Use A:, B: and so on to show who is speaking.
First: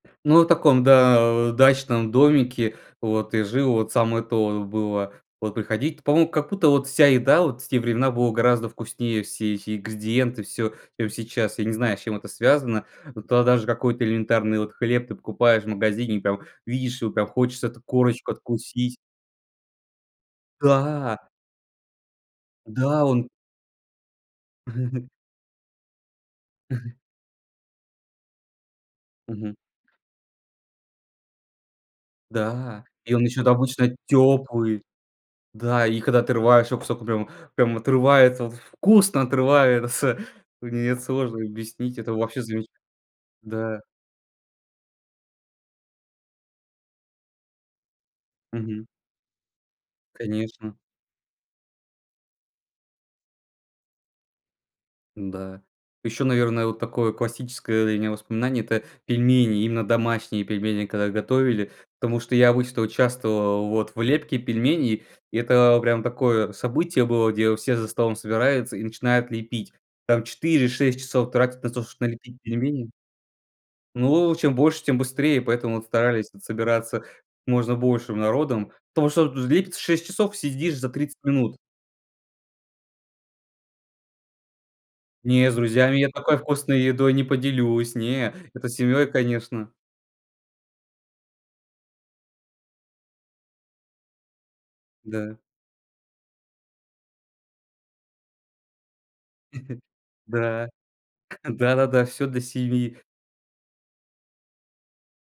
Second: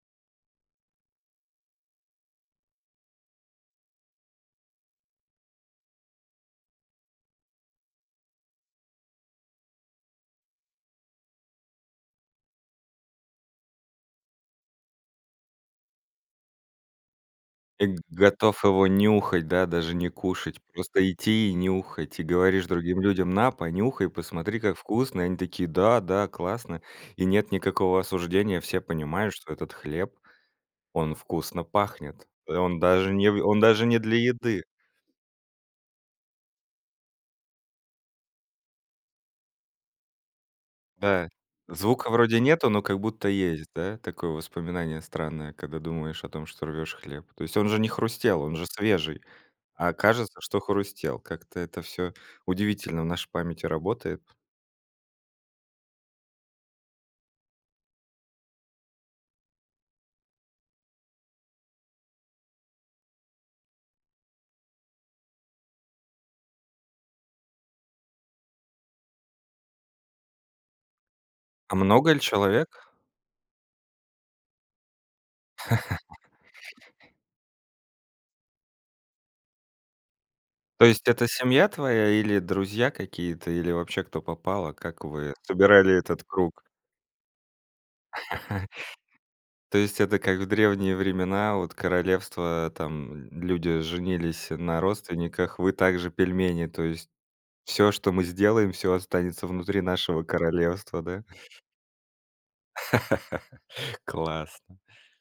A: Ну, от таком, да, э, дачном домике вот и жил. Вот самое то вот было. Вот приходить По-моему, как будто вот вся еда вот в те времена была гораздо вкуснее, все эти ингредиенты, всё, чем сейчас. Я не знаю, с чем это связано. Вот тогда даже какой-то элементарный вот хлеб ты покупаешь в магазине и прям видишь его, прям хочется эту
B: Э, г
A: корочку
B: готов его
A: откусить.
B: нюхать, да, даже не кушать, просто
A: Да.
B: идти и нюхать. И говоришь другим
A: Да, он
B: людям: "На, понюхай, посмотри, как вкусно!" И они такие: "Да-да, классно." И нет никакого осуждения, все понимают,
A: Мгм.
B: что этот хлеб, он вкусно пахнет, э, он
A: Да.
B: даже
A: И он
B: не э,
A: ещё, да,
B: он даже
A: обычно
B: не для еды.
A: тёплый. Да. И когда отрываешь его кусок, ну, прям прям отрывается, вот в вкусно отрывается. Мне это
B: Да.
A: сложно объяснить,
B: Звука
A: это
B: вроде
A: вообще замечате
B: нету, но как будто есть,
A: Да.
B: да, такое воспоминание странное, когда думаешь о том, что рвёшь хлеб. То есть он же не хрустел, он же
A: Мгм.
B: свежий, а кажется, что
A: Конечно.
B: хрустел. Как-то это всё удивительно в нашей памяти работает.
A: Да. Ещё, наверное, вот такое классическое для меня воспоминание- это пельмени, именно домашние пельмени, когда готовили. Потому что я обычно участвовал, вот, в лепке пельменей. И это прям такое событие было, где все за столом собираются и начинают лепить. Там 4-6 часов тратят на
B: А
A: то, что
B: много ли
A: налепить
B: человек?
A: пельмени. Ну, э, чем больше, тем быстрее, поэтому вот старались вот собираться можно большим народом. Потому что вот, э, лепится 6 часов- съешь
B: То
A: за
B: есть
A: 30
B: это
A: минут.
B: семья твоя, или друзья какие-то, или вообще кто попало? Как вы
A: Не, с
B: собирали
A: друзьями я
B: этот
A: такой
B: круг?
A: вкусной едой не поделюсь, не. Это с семьей, конечно.
B: То есть это как в древние времена: вот королевства, там, м, люди женились, э, на
A: Да.
B: родственниках, вы также- пельмени, то есть всё, что мы сделаем, всё останется внутри нашего
A: Да.
B: королевства, да?
A: Да-да-да, всё для семьи.
B: Классно.